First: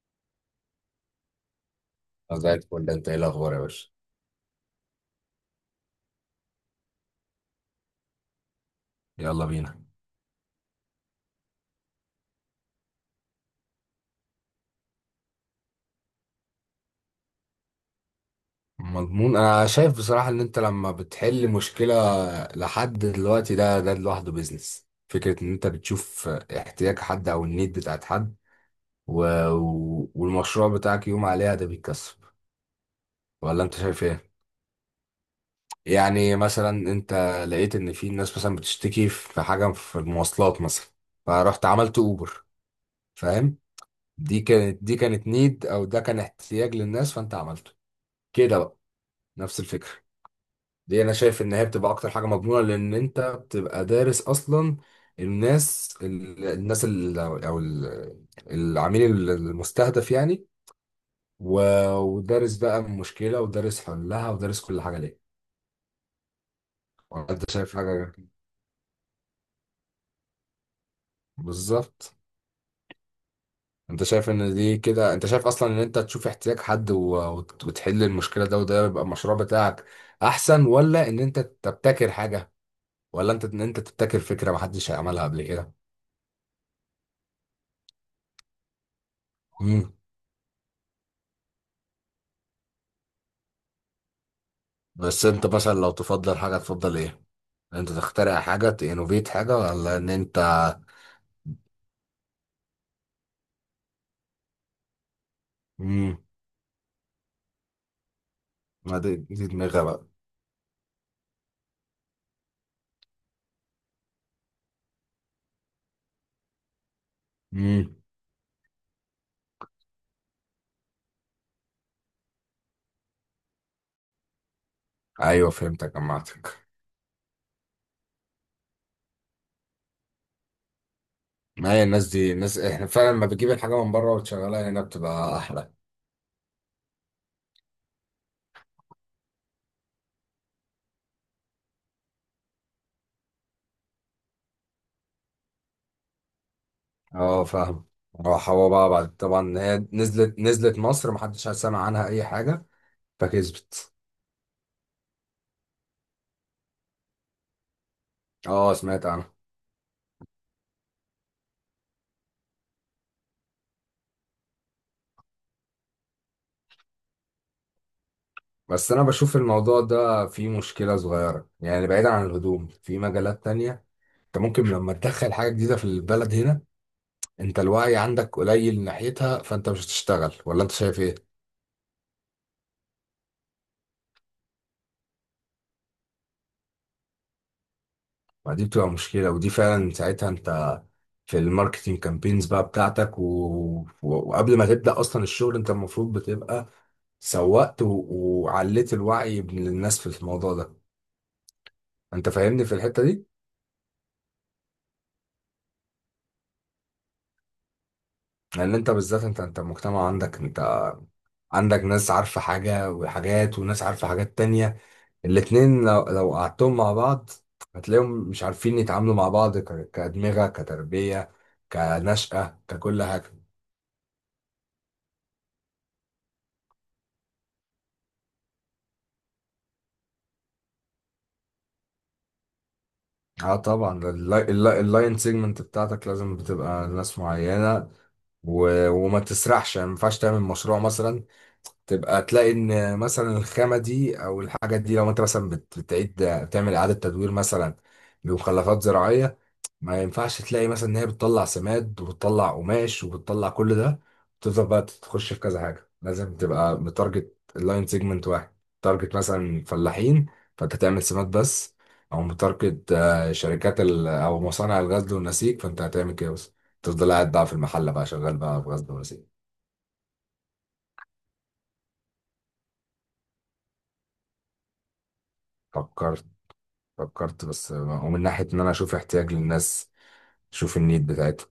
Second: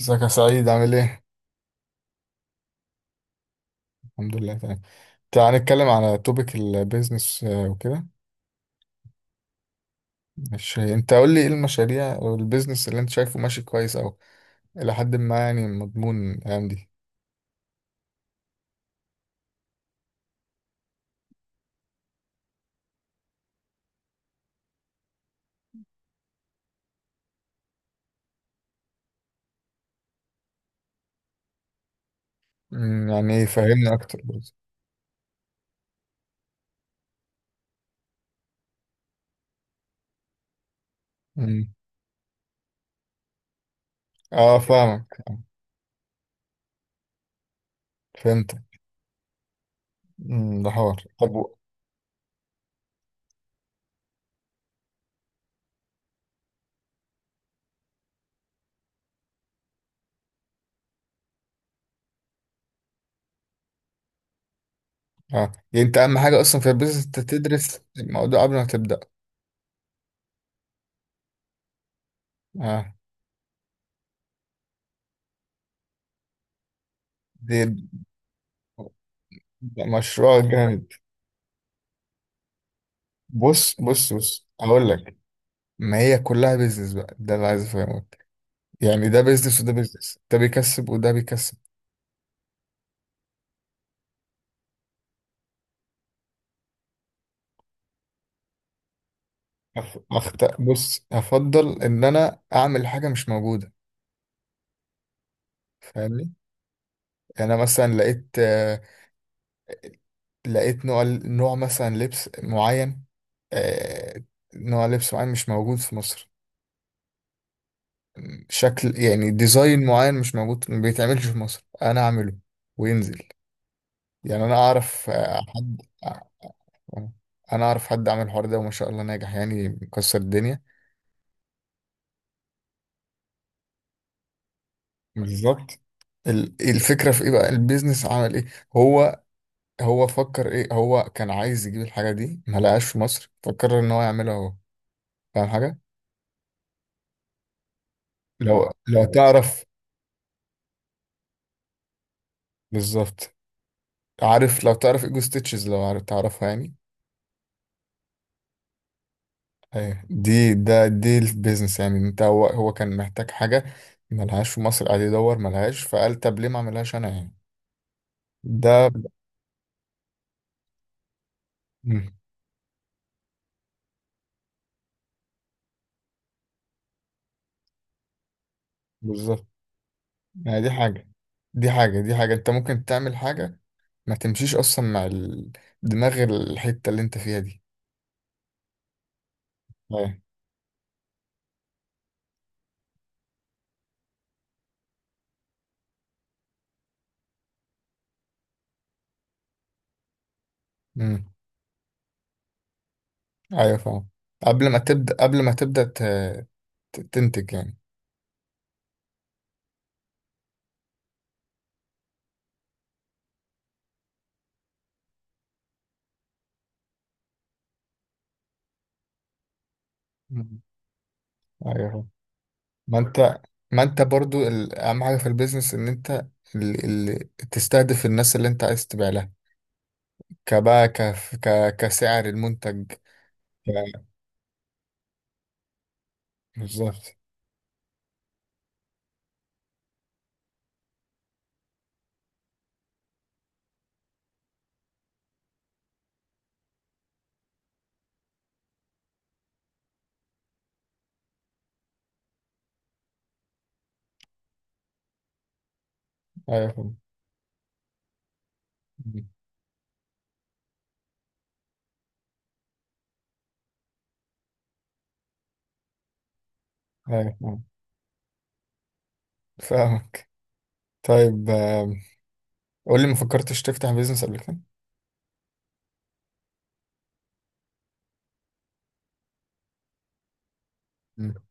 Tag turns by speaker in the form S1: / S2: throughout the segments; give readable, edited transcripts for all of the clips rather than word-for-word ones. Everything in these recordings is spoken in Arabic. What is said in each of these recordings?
S1: ازيك يا سعيد عامل ايه؟
S2: طب، زي الفل. انت ايه الاخبار يا باشا؟
S1: الحمد لله تمام. تعال نتكلم على توبيك البيزنس وكده.
S2: يلا بينا.
S1: مش انت قول لي ايه المشاريع او البيزنس اللي انت شايفه ماشي كويس او الى حد ما، يعني مضمون الايام دي؟
S2: مضمون، انا شايف بصراحة ان انت لما بتحل مشكلة لحد دلوقتي، ده لوحده بيزنس. فكرة ان انت بتشوف احتياج حد او النيد بتاعت حد و... والمشروع بتاعك يقوم عليها، ده بيتكسب.
S1: يعني ايه،
S2: ولا انت
S1: فهمني
S2: شايف
S1: اكتر
S2: ايه؟
S1: برضه.
S2: يعني مثلا انت لقيت ان في ناس مثلا بتشتكي في حاجة في المواصلات مثلا، فرحت
S1: مم.
S2: عملت اوبر، فاهم. دي
S1: اه،
S2: كانت دي كانت
S1: فاهمك،
S2: نيد او ده كان احتياج للناس، فانت عملته كده
S1: فهمتك.
S2: بقى، نفس الفكرة.
S1: ده حوار.
S2: دي انا
S1: طب
S2: شايف ان هي بتبقى اكتر حاجه مضمونه، لان انت بتبقى دارس اصلا الناس ال- الناس ال- او ال- العميل المستهدف يعني. ودارس بقى المشكله ودارس حلها ودارس كل حاجه ليه.
S1: اه، يعني انت اهم حاجه اصلا في البيزنس انت
S2: انت شايف
S1: تدرس
S2: حاجه؟
S1: الموضوع قبل ما تبدا.
S2: بالظبط.
S1: اه،
S2: انت شايف ان دي كده، انت شايف اصلا ان انت تشوف احتياج حد
S1: دي
S2: وتحل المشكله ده، وده يبقى المشروع
S1: ده
S2: بتاعك،
S1: مشروع
S2: احسن؟
S1: جامد.
S2: ولا ان انت تبتكر حاجه؟ ولا ان
S1: بص
S2: انت
S1: بص
S2: تبتكر
S1: بص
S2: فكره
S1: اقول
S2: محدش
S1: لك،
S2: عملها قبل
S1: ما هي كلها بيزنس بقى، ده اللي عايز افهمه. يعني ده بيزنس وده
S2: كده؟
S1: بيزنس، ده بيكسب وده بيكسب.
S2: بس انت مثلا لو تفضل حاجة تفضل ايه؟ انت تخترع حاجة؟ تنوفيت حاجة؟ ولا ان انت...
S1: بص، هفضل ان انا اعمل حاجه مش موجوده،
S2: امم
S1: فاهمني؟ يعني انا مثلا لقيت
S2: ما دي دماغها بقى.
S1: لقيت نوع مثلا لبس معين. آه، نوع لبس معين مش موجود في مصر.
S2: امم
S1: شكل يعني ديزاين معين مش موجود، ما بيتعملش في مصر، انا اعمله وينزل. يعني انا اعرف
S2: ايوه،
S1: حد
S2: فهمتك جمعتك.
S1: انا اعرف حد عمل الحوار ده، وما شاء الله ناجح يعني، مكسر الدنيا.
S2: ما هي الناس دي، الناس احنا فعلا لما بتجيب الحاجة من بره وتشغلها هنا بتبقى احلى.
S1: بالظبط. الفكرة في ايه بقى، البيزنس عمل ايه؟ هو هو فكر ايه؟ هو كان عايز يجيب الحاجة دي، ما لقاش في مصر، فكر ان هو يعملها هو، فاهم حاجة؟
S2: اه، فاهم. راح هو بقى
S1: لو، ايوه، صح،
S2: بعد طبعا،
S1: تعرف.
S2: هي نزلت مصر محدش سمع عنها اي حاجة،
S1: بالظبط.
S2: فكسبت.
S1: عارف لو تعرف ايجو ستيتشز، لو عارف تعرفها يعني.
S2: اه، سمعت عنها.
S1: ايه دي، دي البيزنس يعني. انت هو كان محتاج حاجة ما لهاش في مصر، قاعد يدور ما لهاش، فقال طب ليه ما اعملهاش انا يعني.
S2: بس انا
S1: ده
S2: بشوف الموضوع ده فيه مشكلة صغيرة يعني، بعيدا
S1: مم،
S2: عن الهدوم في مجالات تانية. انت ممكن لما تدخل حاجة جديدة في البلد هنا، انت الوعي عندك قليل ناحيتها،
S1: بالظبط.
S2: فانت مش هتشتغل.
S1: يعني
S2: ولا
S1: دي
S2: انت شايف
S1: حاجة
S2: ايه؟
S1: دي حاجة دي حاجة انت ممكن تعمل حاجة ما تمشيش اصلا مع دماغ الحتة اللي انت فيها دي.
S2: ما دي بتبقى مشكلة، ودي فعلا
S1: ايوه.
S2: ساعتها انت في الماركتينج كامبينز بقى بتاعتك وقبل ما تبدأ اصلا الشغل انت المفروض بتبقى سوقت وعليت الوعي من الناس في الموضوع ده.
S1: امم
S2: انت فاهمني في الحتة دي.
S1: ايوه، فاهم. قبل ما تبدأ تنتج يعني.
S2: لان انت بالذات، انت المجتمع عندك، انت عندك ناس عارفة حاجة وحاجات وناس عارفة حاجات تانية. الاتنين لو قعدتهم مع بعض هتلاقيهم مش عارفين يتعاملوا مع بعض كأدمغة،
S1: مم.
S2: كتربية،
S1: ايوه فاهم.
S2: كنشأة،
S1: ما
S2: ككل حاجة.
S1: انت ما انت برضو اهم حاجة في البيزنس ان انت ال... تستهدف الناس اللي انت عايز تبيع لها. كبقى كسعر المنتج
S2: اه طبعا، اللاين سيجمنت بتاعتك لازم بتبقى
S1: بالظبط.
S2: ناس معينة. وما تسرحش يعني، ما ينفعش تعمل مشروع مثلا تبقى تلاقي ان مثلا الخامة دي او الحاجة دي لو انت مثلا بتعيد تعمل إعادة تدوير مثلا لمخلفات زراعية، ما ينفعش تلاقي مثلا ان هي بتطلع سماد وبتطلع قماش وبتطلع كل ده وتفضل بقى تخش في كذا حاجه، لازم
S1: ايوه
S2: تبقى
S1: فاهم.
S2: متارجت اللاين سيجمنت واحد. تارجت
S1: مم.
S2: مثلا فلاحين، فانت تعمل سماد بس. او متارجت شركات او مصانع الغزل والنسيج، فانت هتعمل كده بس، تفضل قاعد
S1: ايوه
S2: بقى في
S1: فاهم،
S2: المحله بقى شغال بقى في غزل ونسيج.
S1: فاهمك. طيب، قول لي، ما فكرتش تفتح بيزنس قبل كده؟
S2: فكرت. فكرت بس، ومن ناحيه ان انا اشوف احتياج للناس، اشوف النيد
S1: مم.
S2: بتاعتهم.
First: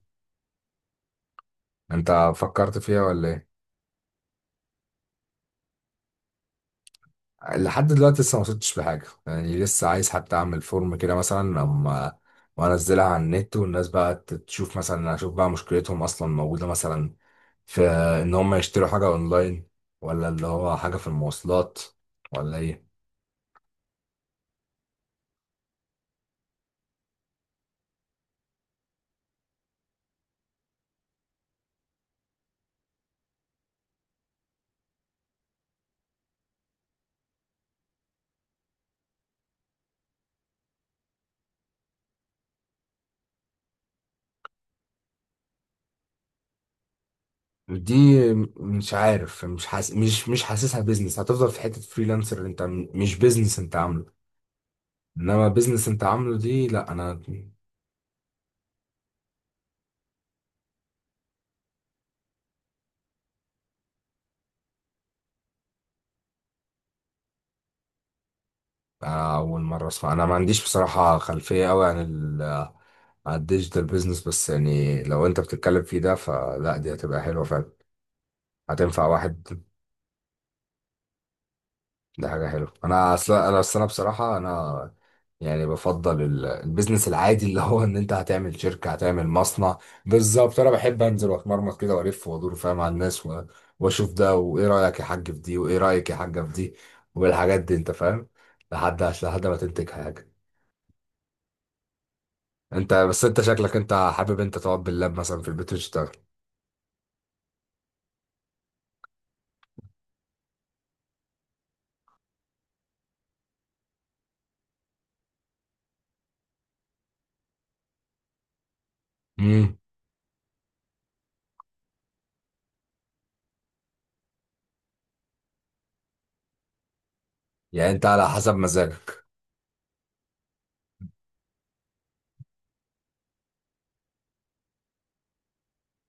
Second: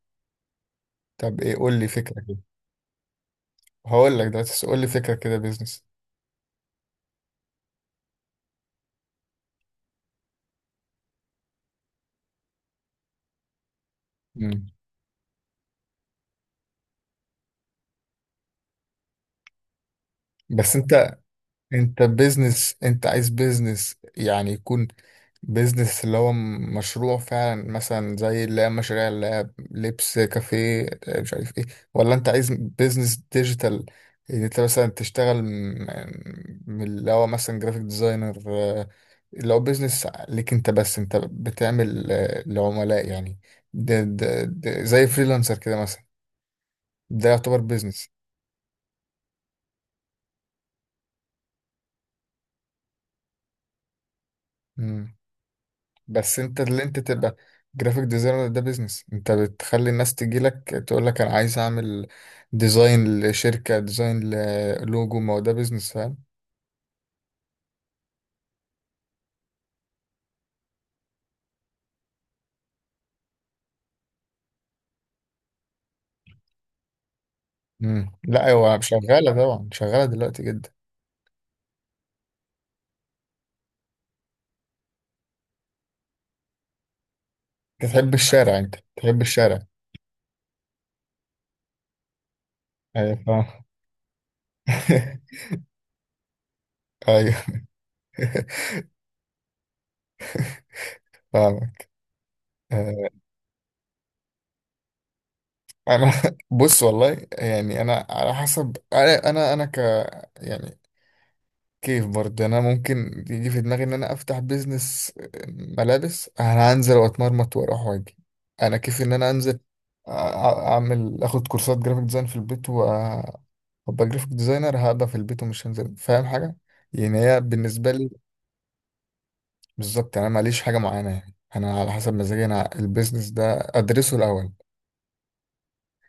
S1: طب ايه، قول لي فكرة
S2: انت
S1: كده.
S2: فكرت فيها ولا ايه؟
S1: هقول لك دلوقتي، بس قول لي فكرة كده بيزنس.
S2: لحد دلوقتي لسه ما وصلتش بحاجة يعني، لسه عايز حتى اعمل فورم كده مثلا اما وانزلها على النت والناس بقى
S1: مم.
S2: تشوف، مثلا اشوف بقى مشكلتهم اصلا موجودة مثلا في ان هم يشتروا حاجة اونلاين، ولا اللي
S1: بس
S2: هو حاجة في
S1: انت
S2: المواصلات،
S1: انت
S2: ولا
S1: بيزنس،
S2: ايه.
S1: انت عايز بيزنس يعني يكون بيزنس اللي هو مشروع فعلا، مثلا زي اللي هي مشاريع اللي هي لبس، كافيه، مش عارف ايه؟ ولا انت عايز بيزنس ديجيتال، ان انت مثلا تشتغل من اللي هو مثلا جرافيك ديزاينر، اللي هو بيزنس ليك انت، بس انت بتعمل لعملاء يعني. ده زي فريلانسر كده مثلا، ده يعتبر
S2: دي
S1: بيزنس؟
S2: مش عارف، مش حاسسها بيزنس، هتفضل في حتة فريلانسر انت مش بيزنس انت عامله. انما بيزنس انت عامله
S1: بس انت
S2: دي،
S1: اللي
S2: لا
S1: انت
S2: انا.
S1: تبقى جرافيك ديزاينر ده بيزنس. انت بتخلي الناس تجيلك تقول لك انا عايز اعمل ديزاين لشركة، ديزاين للوجو، ما هو ده بيزنس، فاهم؟
S2: أنا اول مرة اسمع. انا ما عنديش بصراحة خلفية قوي على الديجيتال بيزنس، بس يعني لو انت بتتكلم فيه ده فلا دي هتبقى حلوة فعلا.
S1: مم. لا هو
S2: هتنفع
S1: شغالة
S2: واحد،
S1: طبعا، شغالة دلوقتي جدا.
S2: ده حاجة حلوة. انا اصلا انا اصل، انا بصراحة انا يعني بفضل البيزنس العادي اللي هو ان
S1: تحب
S2: انت
S1: الشارع،
S2: هتعمل
S1: انت
S2: شركة
S1: تحب
S2: هتعمل
S1: الشارع.
S2: مصنع. بالظبط، انا بحب انزل واتمرمط كده والف وادور، فاهم، على
S1: ايوه
S2: الناس
S1: فاهم.
S2: واشوف ده وايه رأيك يا حاج في دي وايه رأيك يا حاجة في دي
S1: ايوه.
S2: والحاجات دي، انت فاهم. لحد ما تنتج حاجة.
S1: فاهمك.
S2: انت
S1: آه،
S2: بس انت شكلك انت حابب انت تقعد باللاب مثلا في البيت
S1: انا
S2: وتشتغل.
S1: بص، والله يعني انا على حسب، انا يعني كيف برضه انا، ممكن يجي في دماغي ان انا افتح بيزنس ملابس، انا هنزل واتمرمط واروح واجي. انا كيف ان انا انزل
S2: امم.
S1: أ- اعمل، اخد كورسات جرافيك ديزاين في البيت وابقى جرافيك ديزاينر، هبقى في البيت ومش هنزل، فاهم حاجه؟ يعني هي بالنسبه
S2: يعني انت
S1: لي.
S2: على حسب مزاجك.
S1: بالظبط، يعني انا ماليش حاجه معينه، يعني انا على حسب مزاجي. انا البيزنس ده ادرسه الاول،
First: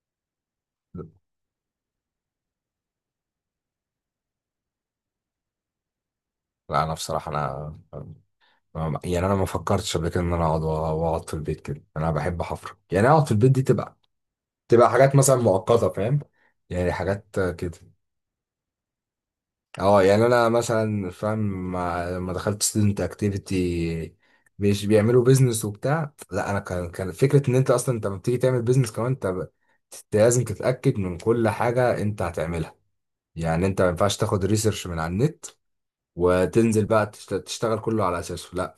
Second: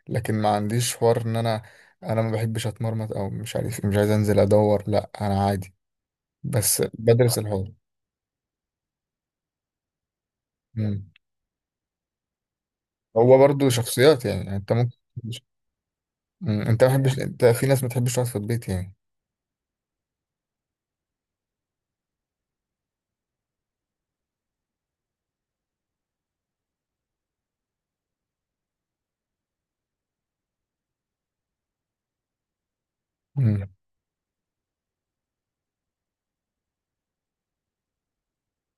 S1: لكن ما عنديش حوار ان انا ما بحبش اتمرمط، او مش عارف إيه، مش عايز انزل ادور، لا انا عادي، بس
S2: لا، انا بصراحه
S1: بدرس الحوار.
S2: يعني انا ما فكرتش قبل كده ان انا اقعد واقعد في البيت كده، انا بحب حفر يعني، اقعد في
S1: هو
S2: البيت دي
S1: برضه
S2: تبقى
S1: شخصيات يعني، انت
S2: تبقى
S1: ممكن.
S2: حاجات مثلا مؤقته، فاهم.
S1: مم. انت ما
S2: يعني
S1: بتحبش،
S2: حاجات
S1: انت في
S2: كده.
S1: ناس ما بتحبش تقعد في البيت يعني.
S2: اه يعني انا مثلا فاهم، لما دخلت ستودنت اكتيفيتي مش بيعملوا بيزنس وبتاع. لا، انا كان فكره ان انت اصلا انت لما بتيجي تعمل بيزنس كمان أنت لازم تتاكد من كل حاجه انت هتعملها. يعني
S1: مم.
S2: انت ما ينفعش تاخد ريسيرش من على النت وتنزل بقى تشتغل كله على اساسه، لا.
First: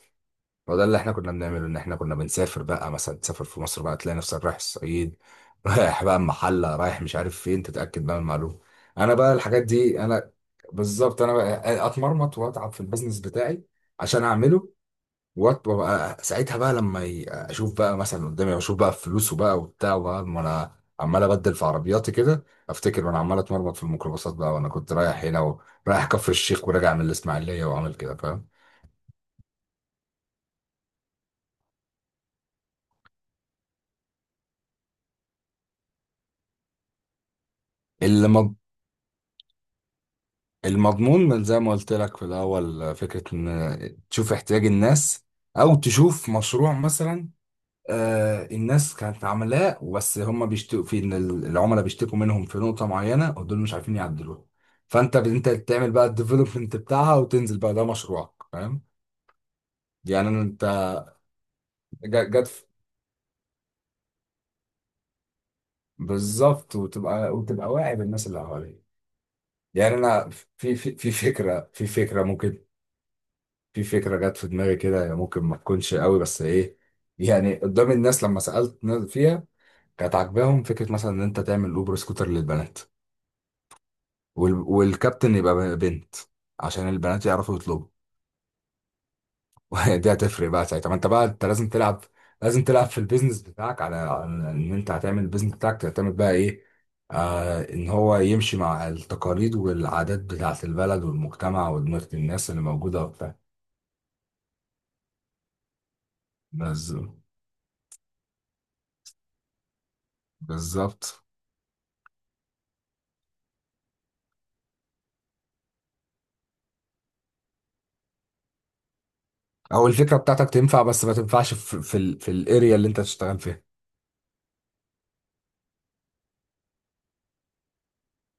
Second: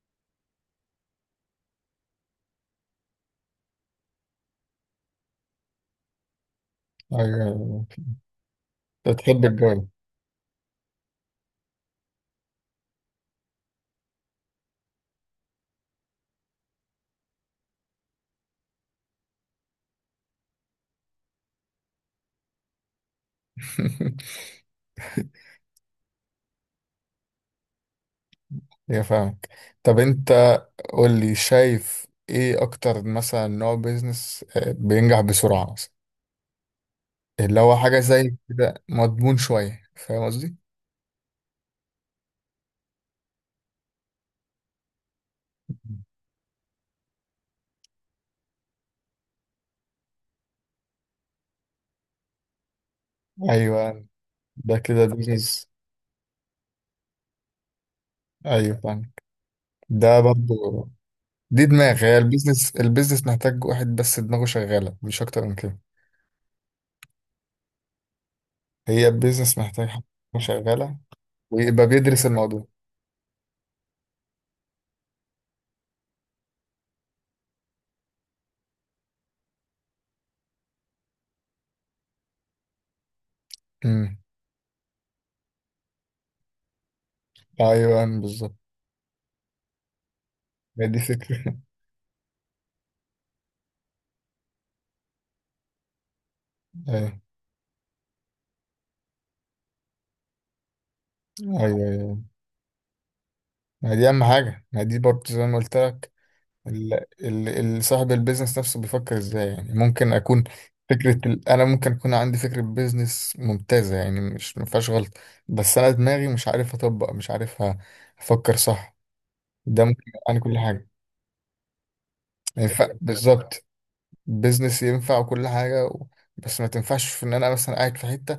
S2: هو ده اللي احنا كنا بنعمله، ان احنا كنا بنسافر بقى، مثلا تسافر في مصر بقى تلاقي نفسك رايح الصعيد رايح بقى المحله رايح مش عارف
S1: ايوه،
S2: فين،
S1: أيوة.
S2: تتاكد بقى من المعلومه. انا
S1: انت
S2: بقى
S1: بتحب
S2: الحاجات
S1: الجو.
S2: دي انا. بالظبط، انا بقى اتمرمط واتعب في البيزنس بتاعي عشان اعمله. وابقى ساعتها بقى لما اشوف بقى مثلا قدامي، اشوف بقى فلوسه بقى وبتاع، وبقى ما انا عمال ابدل في عربياتي كده. افتكر وانا عمال اتمرمط في الميكروباصات بقى، وانا كنت رايح هنا ورايح كفر الشيخ وراجع من الاسماعيليه وعامل كده،
S1: يا فاهمك. طب انت قول لي، شايف ايه اكتر مثلا نوع بيزنس بينجح بسرعة، مثلا اللي هو حاجة زي
S2: فاهم.
S1: كده مضمون شوية، فاهم قصدي؟
S2: المضمون، من زي ما قلت لك في الأول، فكرة إن تشوف احتياج الناس، أو تشوف مشروع مثلا الناس كانت عاملاه بس هم بيشتكوا في إن العملاء بيشتكوا منهم في نقطة معينة ودول مش عارفين
S1: ايوه،
S2: يعدلوها.
S1: ده كده
S2: فأنت أنت
S1: بيزنس.
S2: تعمل بقى الديفلوبمنت بتاعها وتنزل بقى، ده مشروعك،
S1: ايوه
S2: فاهم.
S1: فاهمك، ده
S2: يعني
S1: برضه.
S2: أنت
S1: دي دماغ، هي
S2: جت
S1: البيزنس محتاج واحد بس دماغه شغالة، مش اكتر من كده.
S2: بالظبط، وتبقى واعي بالناس اللي حواليك.
S1: هي البيزنس محتاج
S2: يعني
S1: حد
S2: أنا
S1: يكون
S2: في في
S1: شغالة
S2: في
S1: ويبقى بيدرس الموضوع.
S2: فكرة جت في دماغي كده، هي ممكن ما تكونش قوي بس ايه يعني، قدام الناس لما سألت ناس فيها كانت عاجباهم فكرة مثلا ان انت تعمل اوبر سكوتر للبنات.
S1: امم
S2: والكابتن يبقى بنت، عشان البنات يعرفوا
S1: ايوه،
S2: يطلبوا.
S1: أيوة، بالظبط.
S2: دي هتفرق بقى
S1: ما
S2: ساعتها، ما
S1: دي
S2: انت بقى انت
S1: فكرة.
S2: لازم تلعب في البيزنس بتاعك على ان انت هتعمل البيزنس بتاعك تعتمد بقى ايه.
S1: ايوه،
S2: ان هو يمشي مع التقاليد والعادات بتاعت البلد والمجتمع
S1: ايوه،
S2: ودماغ
S1: ايوه،
S2: الناس اللي موجودة وبتاع.
S1: ما دي اهم حاجة، ما دي برضه زي ما قلت لك. ال...
S2: بز...
S1: صاحب البيزنس نفسه بيفكر ازاي، يعني ممكن اكون. فكرة،
S2: بالظبط،
S1: انا ممكن اكون عندي فكرة بيزنس ممتازة، يعني مش ما فيهاش غلط، بس انا دماغي مش عارف اطبق، مش عارف افكر صح. ده
S2: او
S1: ممكن
S2: الفكره
S1: انا
S2: بتاعتك
S1: كل
S2: تنفع
S1: حاجة
S2: بس ما تنفعش في
S1: ما
S2: الاريا اللي
S1: ينفع.
S2: انت تشتغل فيها.
S1: بالظبط، بيزنس ينفع وكل حاجة بس ما تنفعش في ان انا مثلا قاعد في حته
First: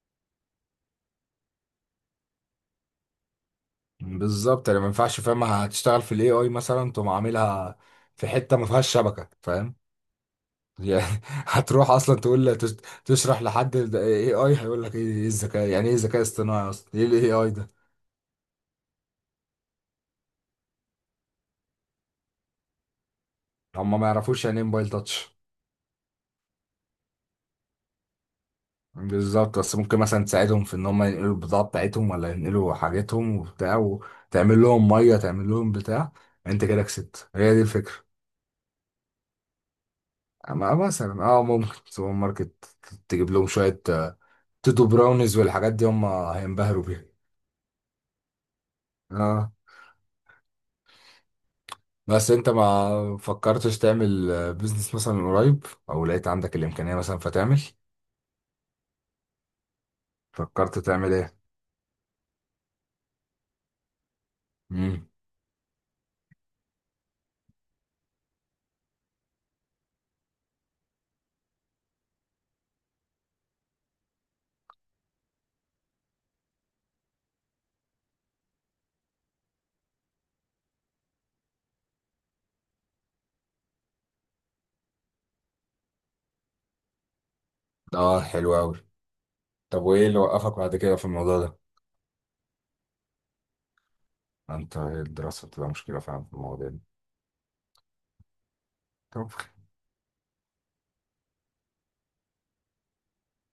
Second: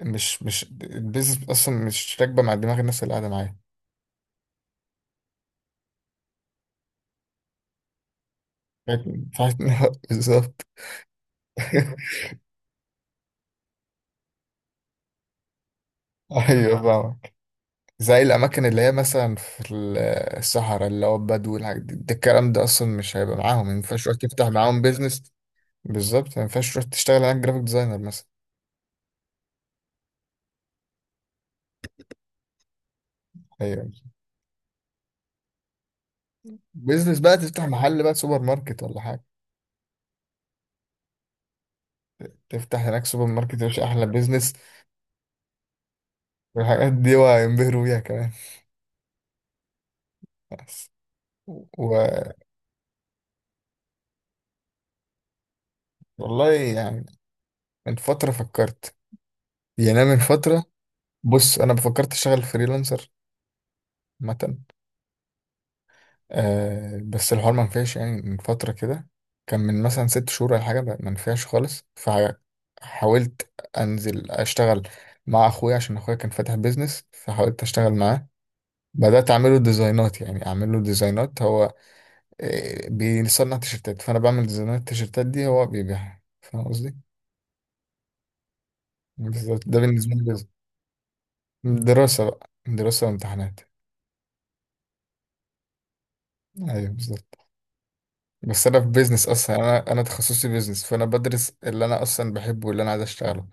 S1: مش البيزنس اصلا مش راكبه مع دماغ الناس اللي قاعده معايا،
S2: بالظبط يعني، ما ينفعش، فاهم، هتشتغل في الاي اي مثلا تقوم عاملها في حته ما فيهاش شبكه،
S1: فاهم؟
S2: فاهم.
S1: بالظبط.
S2: يعني هتروح اصلا تقول تشرح لحد اي اي هيقول لك ايه؟ إيه الذكاء يعني؟ ايه ذكاء اصطناعي
S1: ايوه
S2: اصلا؟ ايه الاي
S1: فاهمك،
S2: اي ده؟
S1: زي الاماكن اللي هي مثلا في الصحراء، اللي هو البدو والحاجات دي، ده الكلام ده اصلا مش هيبقى معاهم، ما
S2: هم
S1: ينفعش
S2: ما
S1: تروح
S2: يعرفوش
S1: تفتح
S2: يعني ايه
S1: معاهم
S2: موبايل
S1: بيزنس.
S2: تاتش.
S1: بالظبط، ما ينفعش تروح تشتغل هناك جرافيك ديزاينر مثلا.
S2: بالظبط. بس ممكن مثلا تساعدهم في ان هم ينقلوا البضاعه بتاعتهم، ولا ينقلوا حاجتهم وبتاع،
S1: ايوه،
S2: وتعمل لهم ميه، تعمل لهم بتاع، انت كده
S1: بيزنس
S2: كسبت،
S1: بقى،
S2: هي دي
S1: تفتح
S2: الفكره.
S1: محل بقى، سوبر ماركت ولا حاجه.
S2: ما مثلا اه، ممكن سوبر ماركت.
S1: تفتح هناك سوبر
S2: تجيب لهم
S1: ماركت يا
S2: شوية
S1: باشا، احلى بيزنس.
S2: تودو براونيز والحاجات دي هم هينبهروا
S1: والحاجات
S2: بيها.
S1: دي، وهينبهروا بيها كمان.
S2: اه.
S1: بس و...
S2: بس انت ما فكرتش تعمل بيزنس مثلا قريب، او لقيت
S1: والله
S2: عندك الامكانية
S1: يعني،
S2: مثلا فتعمل؟
S1: من فتره فكرت، يعني أنا من فتره.
S2: فكرت تعمل ايه؟
S1: بص، انا فكرت اشتغل فريلانسر مثلا،
S2: امم.
S1: آه، بس الحوار ما نفعش يعني. من فتره كده، كان من مثلا 6 شهور ولا حاجه، ما نفعش خالص. فحاولت انزل اشتغل مع اخويا، عشان اخويا كان فاتح بيزنس، فحاولت اشتغل معاه. بدات اعمله ديزاينات هو. بيصنع تيشرتات، فانا بعمل ديزاينات، التيشرتات دي هو بيبيعها، فاهم قصدي؟
S2: اه، حلو قوي.
S1: بالظبط، ده
S2: طب وايه
S1: بالنسبه
S2: اللي
S1: لي.
S2: وقفك بعد كده في الموضوع ده؟
S1: دراسه وامتحانات.
S2: انت الدراسة بتبقى مشكلة فعلا في المواضيع دي.
S1: ايوه بالظبط، بس انا في بيزنس
S2: طب
S1: اصلا، انا تخصصي بيزنس، فانا بدرس اللي انا اصلا بحبه واللي انا عايز اشتغله.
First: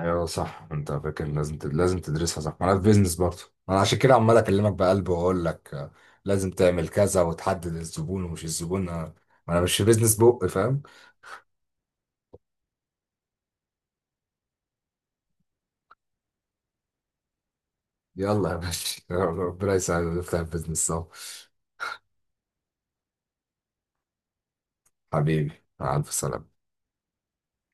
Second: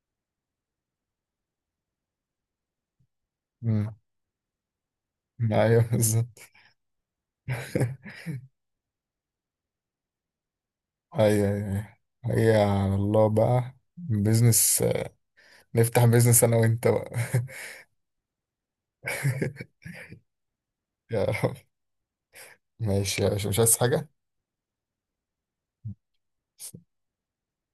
S2: ايوه صح، انت فاكر لازم لازم تدرسها، صح، ما انا في بيزنس برضه. انا
S1: امم
S2: عشان كده عمال اكلمك بقلب واقول لك
S1: ايوه بالظبط.
S2: لازم تعمل كذا وتحدد الزبون ومش الزبون. ما انا مش في بيزنس بق، فاهم.
S1: ايوه، ايوه، هي على الله بقى، بيزنس نفتح، بيزنس انا وانت بقى.
S2: يلا يا باشا ربنا يساعدنا نفتح بيزنس سوا.
S1: يا رب. ماشي يا باشا، مش عايز حاجه.
S2: حبيبي. مع الف سلامة.